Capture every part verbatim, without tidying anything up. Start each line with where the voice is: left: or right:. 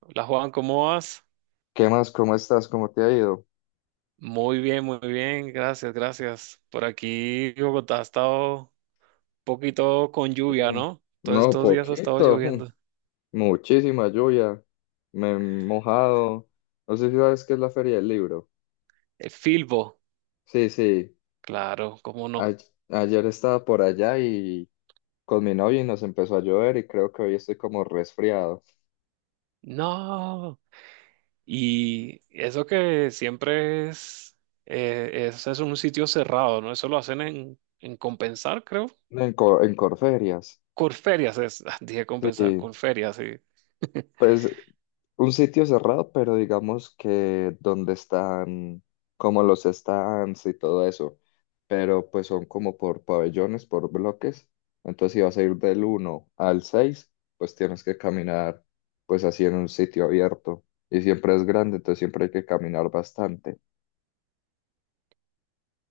right: Hola Juan, ¿cómo vas?
left: ¿Qué más? ¿Cómo estás? ¿Cómo te ha ido?
right: Muy bien, muy bien, gracias, gracias. Por aquí Bogotá ha estado un poquito con lluvia,
left: Uh,
right: ¿no? Todos
left: no,
right: estos días ha estado
left: poquito. mm,
right: lloviendo.
left: Muchísima lluvia. Me he mojado. No sé si sabes qué es la Feria del Libro.
right: Eh, Filbo,
left: Sí, sí.
right: claro, ¿cómo no?
left: ay- Ayer estaba por allá y con mi novia y nos empezó a llover y creo que hoy estoy como resfriado.
right: No, y eso que siempre es, eh, es, es un sitio cerrado, ¿no? Eso lo hacen en, en Compensar, creo.
left: En, co- en Corferias.
right: Corferias es, dije Compensar,
left: Sí.
right: Corferias, sí.
left: Pues un sitio cerrado, pero digamos que donde están como los stands y todo eso, pero pues son como por pabellones, por bloques. Entonces si vas a ir del uno al seis pues tienes que caminar pues así en un sitio abierto y siempre es grande, entonces siempre hay que caminar bastante.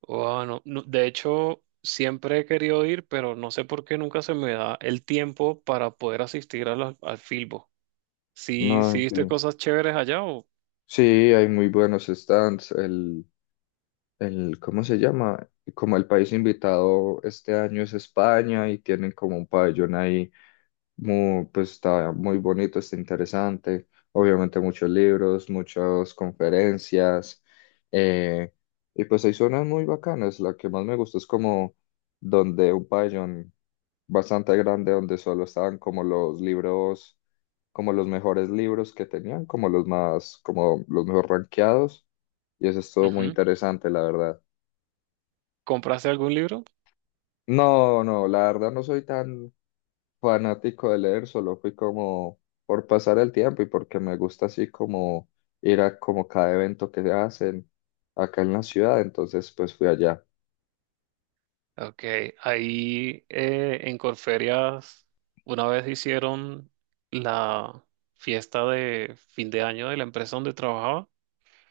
right: Wow, no, no, de hecho, siempre he querido ir, pero no sé por qué nunca se me da el tiempo para poder asistir a la- al Filbo. ¿Sí,
left: No,
right: sí
left: en
right: viste
left: fin.
right: cosas chéveres allá o,
left: Sí, hay muy buenos stands. El, ¿cómo se llama? Como el país invitado este año es España y tienen como un pabellón ahí, muy, pues está muy bonito, está interesante. Obviamente muchos libros, muchas conferencias. eh, y pues hay zonas muy bacanas. La que más me gusta es como donde un pabellón bastante grande, donde solo estaban como los libros, como los mejores libros que tenían, como los más, como los mejor rankeados y eso estuvo muy
right: ujú,
left: interesante, la verdad.
right: compraste algún libro?
left: No, no, la verdad no soy tan fanático de leer, solo fui como por pasar el tiempo y porque me gusta así como ir a como cada evento que se hacen acá en la ciudad, entonces pues fui allá.
right: Ok, ahí eh, en Corferias una vez hicieron la fiesta de fin de año de la empresa donde trabajaba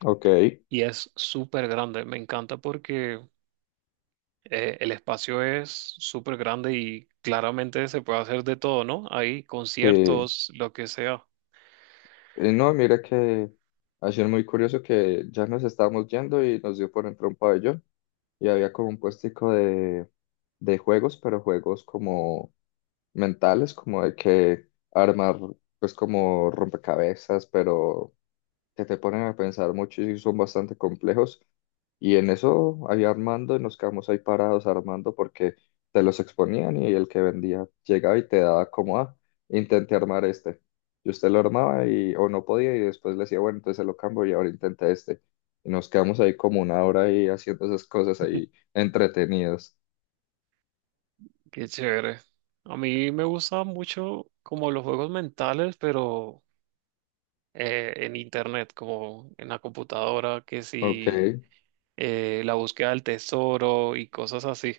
left: Ok,
right: y es súper grande. Me encanta porque eh, el espacio es súper grande y claramente se puede hacer de todo, ¿no? Hay
left: sí.
right: conciertos, lo que sea.
left: Y no, mira que ha sido muy curioso que ya nos estábamos yendo y nos dio por entrar a un pabellón y había como un puestico de, de juegos, pero juegos como mentales, como de que armar, pues como rompecabezas, pero que te ponen a pensar mucho y son bastante complejos. Y en eso ahí armando y nos quedamos ahí parados armando porque te los exponían y el que vendía llegaba y te daba como, ah, intenté armar este. Y usted lo armaba y, o no podía y después le decía, bueno, entonces se lo cambio y ahora intenta este. Y nos quedamos ahí como una hora ahí haciendo esas cosas ahí entretenidos.
right: Qué chévere. A mí me gusta mucho como los juegos mentales, pero eh, en internet, como en la computadora, que
left: Ok,
right: si eh, la búsqueda del tesoro y cosas así.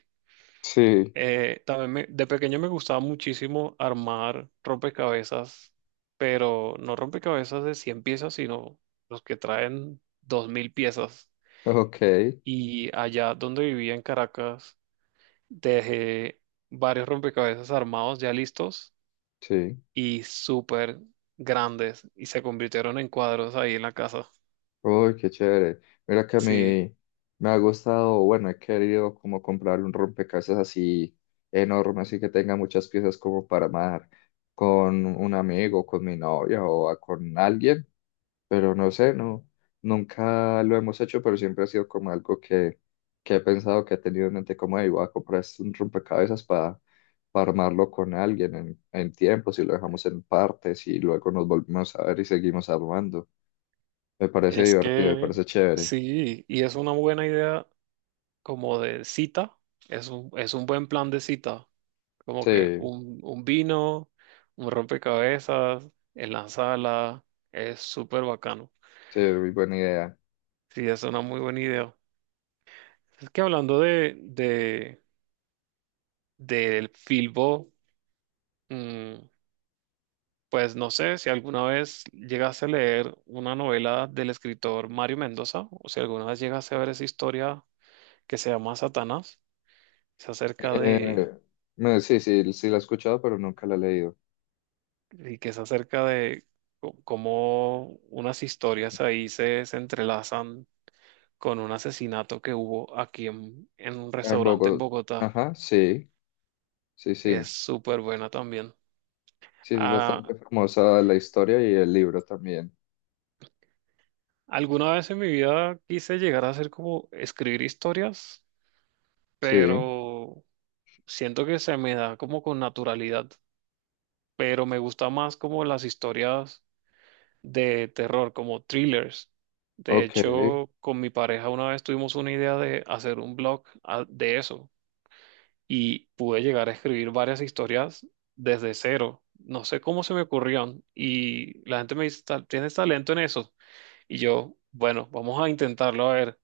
left: sí,
right: Eh, también me- de pequeño me gustaba muchísimo armar rompecabezas, pero no rompecabezas de cien piezas, sino los que traen dos mil piezas.
left: ok,
right: Y allá donde vivía en Caracas, dejé varios rompecabezas armados ya listos
left: sí.
right: y súper grandes y se convirtieron en cuadros ahí en la casa.
left: Uy, qué chévere. Mira que a
right: Sí,
left: mí me ha gustado, bueno, he querido como comprar un rompecabezas así enorme, así que tenga muchas piezas como para armar con un amigo, con mi novia o a- con alguien, pero no sé, no, nunca lo hemos hecho, pero siempre ha sido como algo que, que he pensado, que he tenido en mente como, "Ey, voy a comprar este- un rompecabezas para, para armarlo con alguien en, en tiempo, si lo dejamos en partes y luego nos volvemos a ver y seguimos armando. Me parece
right: es
left: divertido, me
right: que
left: parece chévere.
right: sí, y es una buena idea como de cita, es un, es un buen plan de cita. Como que
left: Sí,
right: un, un, vino, un rompecabezas en la sala, es súper bacano.
left: sí, muy buena idea.
right: Sí, es una muy buena idea. Es que hablando de, de, del Filbo, mm, pues no sé si alguna vez llegaste a leer una novela del escritor Mario Mendoza, o si alguna vez llegaste a ver esa historia que se llama Satanás, es acerca de,
left: Eh, no, sí, sí, sí la he escuchado, pero nunca la he leído.
right: y que es acerca de co- cómo unas historias ahí se, se entrelazan con un asesinato que hubo aquí en, en un
left: Ah, en
right: restaurante en
left: Bogotá,
right: Bogotá.
left: ajá, sí, sí,
right: Es
left: sí.
right: súper buena también.
left: Sí, es
right: Ah,
left: bastante famosa la historia y el libro también.
right: alguna vez en mi vida quise llegar a hacer como escribir historias,
left: Sí,
right: pero siento que se me da como con naturalidad. Pero me gusta más como las historias de terror, como thrillers. De
left: ok.
right: hecho, con mi pareja una vez tuvimos una idea de hacer un blog, ah, de eso, y pude llegar a escribir varias historias desde cero. No sé cómo se me ocurrieron y la gente me dice, "Ta- ¿tienes talento en eso?" Y yo, bueno, vamos a intentarlo a ver.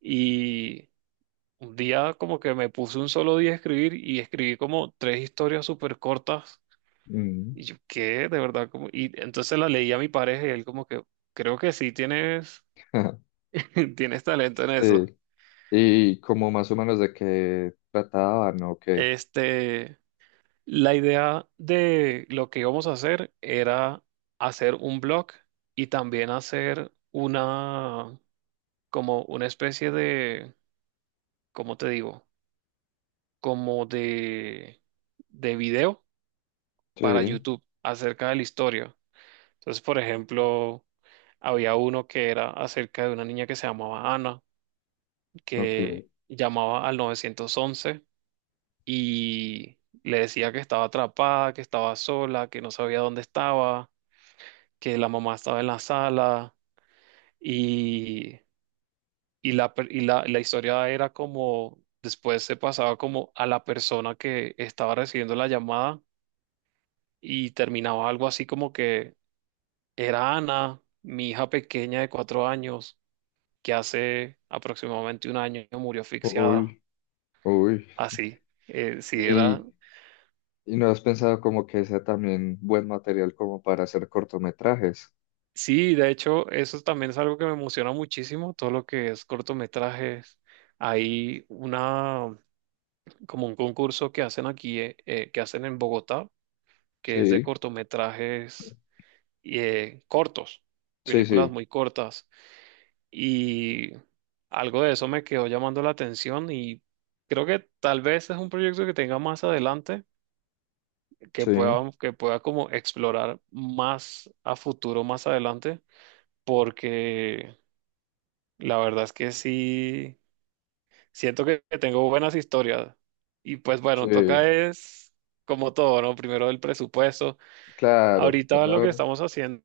right: Y un día como que me puse un solo día a escribir y escribí como tres historias súper cortas.
left: Mm,
right: Y yo, ¿qué? De verdad, como... Y entonces la leí a mi pareja y él como que, creo que sí tienes, tienes talento en eso.
left: sí, y como más o menos de qué trataban, ok.
right: Este... La idea de lo que íbamos a hacer era hacer un blog y también hacer una, como una especie de, ¿cómo te digo? Como de, de video para
left: Sí,
right: YouTube acerca de la historia. Entonces, por ejemplo, había uno que era acerca de una niña que se llamaba Ana,
left: ok.
right: que llamaba al novecientos once y le decía que estaba atrapada, que estaba sola, que no sabía dónde estaba, que la mamá estaba en la sala, y, y, la, per- y la, la historia era como, después se pasaba como a la persona que estaba recibiendo la llamada y terminaba algo así como que era Ana, mi hija pequeña de cuatro años, que hace aproximadamente un año murió asfixiada,
left: Uy, uy.
right: así. Eh, sí, era...
left: ¿Y, y no has pensado como que sea también buen material como para hacer cortometrajes?
right: Sí, de hecho, eso también es algo que me emociona muchísimo, todo lo que es cortometrajes. Hay una, como un concurso que hacen aquí, eh, eh, que hacen en Bogotá, que es de
left: Sí,
right: cortometrajes, eh, cortos,
left: sí,
right: películas
left: sí,
right: muy cortas. Y algo de eso me quedó llamando la atención y creo que tal vez es un proyecto que tenga más adelante, que
left: sí,
right: pueda, que pueda como explorar más a futuro, más adelante, porque la verdad es que sí. Siento que que tengo buenas historias. Y pues bueno,
left: sí,
right: toca es como todo, ¿no? Primero el presupuesto.
left: claro,
right: Ahorita lo que
left: ¿verdad?
right: estamos haciendo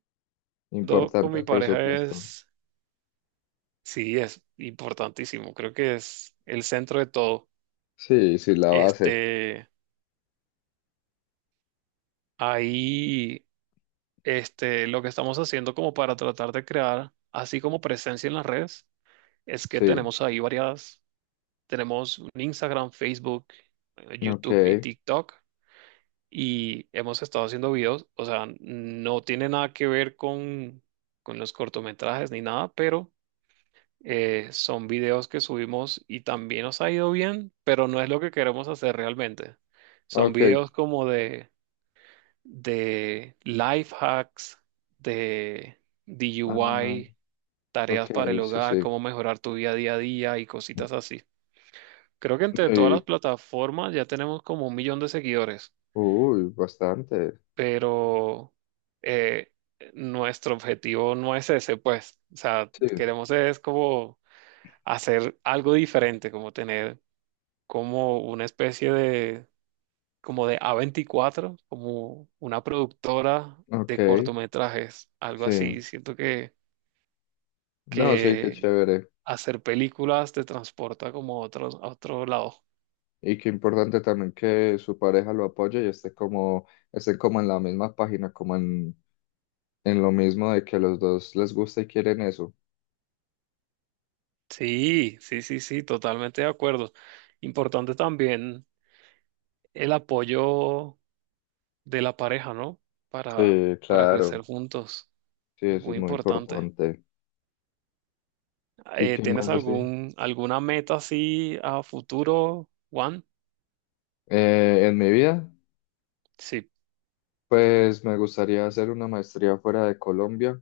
right: con
left: Importante
right: mi
left: el
right: pareja
left: presupuesto.
right: es, sí, es importantísimo. Creo que es el centro de todo.
left: Sí, sí, la base,
right: Este, ahí, este, lo que estamos haciendo como para tratar de crear, así como presencia en las redes, es que
left: sí,
right: tenemos ahí varias, tenemos un Instagram, Facebook, eh,
left: ok,
right: YouTube y TikTok. Y hemos estado haciendo videos, o sea, no tiene nada que ver con, con los cortometrajes ni nada, pero eh, son videos que subimos y también nos ha ido bien, pero no es lo que queremos hacer realmente. Son
left: ok,
right: videos como de, de life hacks, de
left: ah,
right: D I Y,
left: ok,
right: tareas para el
left: sí,
right: hogar,
left: sí,
right: cómo mejorar tu vida día a día y cositas así. Creo que entre todas las
left: y-
right: plataformas ya tenemos como un millón de seguidores.
left: uy, bastante,
right: Pero eh, nuestro objetivo no es ese, pues, o sea,
left: sí,
right: queremos es como hacer algo diferente, como tener como una especie de, como de a veinticuatro, como una productora
left: ok,
right: de cortometrajes, algo
left: sí,
right: así. Siento que,
left: no, sí, qué
right: que
left: chévere,
right: hacer películas te transporta como a otro, a otro lado.
left: y qué importante también que su pareja lo apoye y esté como, esté como en la misma página, como en, en lo mismo de que los dos les gusta y quieren eso.
right: Sí, sí, sí, sí, totalmente de acuerdo. Importante también el apoyo de la pareja, ¿no? Para,
left: Sí,
right: para crecer
left: claro,
right: juntos.
left: sí,
right: Es
left: eso es
right: muy
left: muy
right: importante.
left: importante. ¿Y
right: Eh,
left: qué
right: ¿tienes
left: más así?
right: algún, alguna meta así a futuro, Juan?
left: Eh, en mi vida,
right: Sí.
left: pues me gustaría hacer una maestría fuera de Colombia.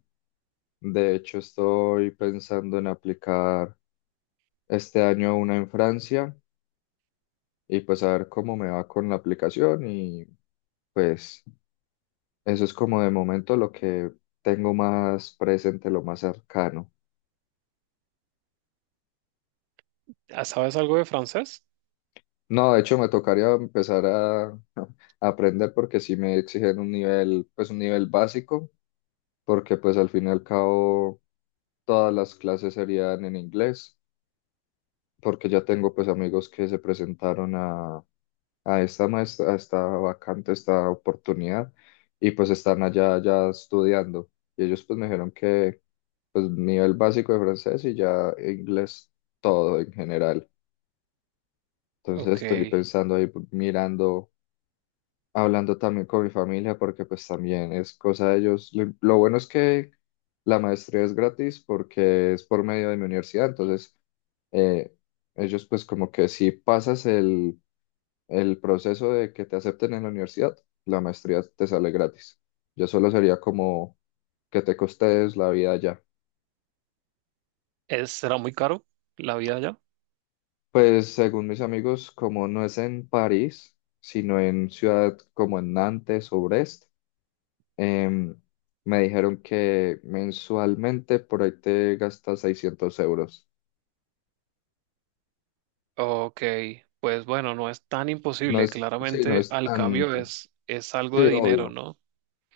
left: De hecho, estoy pensando en aplicar este año una en Francia y pues a ver cómo me va con la aplicación y pues eso es como de momento lo que tengo más presente, lo más cercano.
right: Ah, ¿sabes algo de francés?
left: No, de hecho me tocaría empezar a, a aprender porque sí me exigen un nivel, pues un nivel básico, porque pues al fin y al cabo todas las clases serían en inglés, porque ya tengo pues amigos que se presentaron a, a esta maestra, a esta vacante, esta oportunidad, y pues están allá ya estudiando. Y ellos pues me dijeron que pues nivel básico de francés y ya inglés todo en general. Entonces
right: Ok.
left: estoy pensando ahí, pues, mirando, hablando también con mi familia, porque pues también es cosa de ellos. Lo, lo bueno es que la maestría es gratis porque es por medio de mi universidad, entonces eh, ellos pues como que si pasas el, el proceso de que te acepten en la universidad, la maestría te sale gratis. Yo solo sería como que te costees la vida allá.
right: ¿Es, será muy caro la vida allá?
left: Pues según mis amigos, como no es en París, sino en ciudad como en Nantes o Brest, em, me dijeron que mensualmente por ahí te gastas seiscientos euros.
right: Ok. Pues bueno, no es tan
left: No
right: imposible.
left: es, sí, no
right: Claramente,
left: es
right: al cambio
left: tanto.
right: es, es algo
left: Sí,
right: de dinero,
left: obvio.
right: ¿no?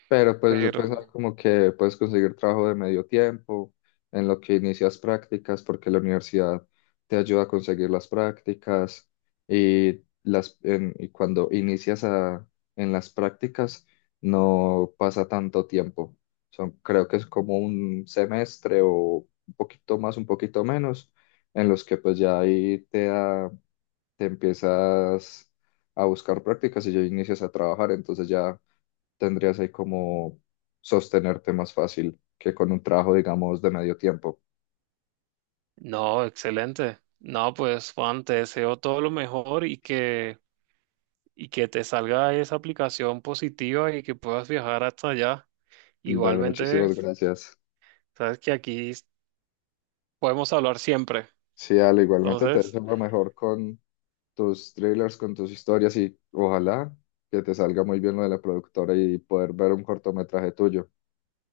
left: Pero pues yo pensaba
right: Pero
left: como que puedes conseguir trabajo de medio tiempo en lo que inicias prácticas, porque la universidad te ayuda a conseguir las prácticas y, las, en- y cuando inicias a- en las prácticas no pasa tanto tiempo. Son, creo que es como un semestre o un poquito más, un poquito menos, en los que pues ya ahí te, da- te empiezas a buscar prácticas y ya inicias a trabajar, entonces ya tendrías ahí como sostenerte más fácil que con un trabajo, digamos, de medio tiempo.
right: no, excelente. No, pues Juan, te deseo todo lo mejor y que y que te salga esa aplicación positiva y que puedas viajar hasta allá.
left: Dale,
right: Igualmente,
left: muchísimas gracias.
right: sabes que aquí podemos hablar siempre.
left: Sí, Ale, igualmente te
right: Entonces,
left: deseo lo mejor con tus thrillers, con tus historias y ojalá que te salga muy bien lo de la productora y poder ver un cortometraje tuyo.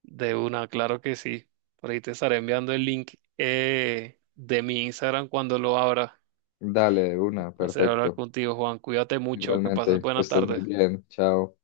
right: de una, claro que sí. Por ahí te estaré enviando el link, eh, de mi Instagram cuando lo abra.
left: Dale, de una,
right: Hacer hablar
left: perfecto.
right: contigo, Juan. Cuídate mucho, que pases
left: Igualmente, que
right: buena
left: estés muy
right: tarde.
left: bien. Chao.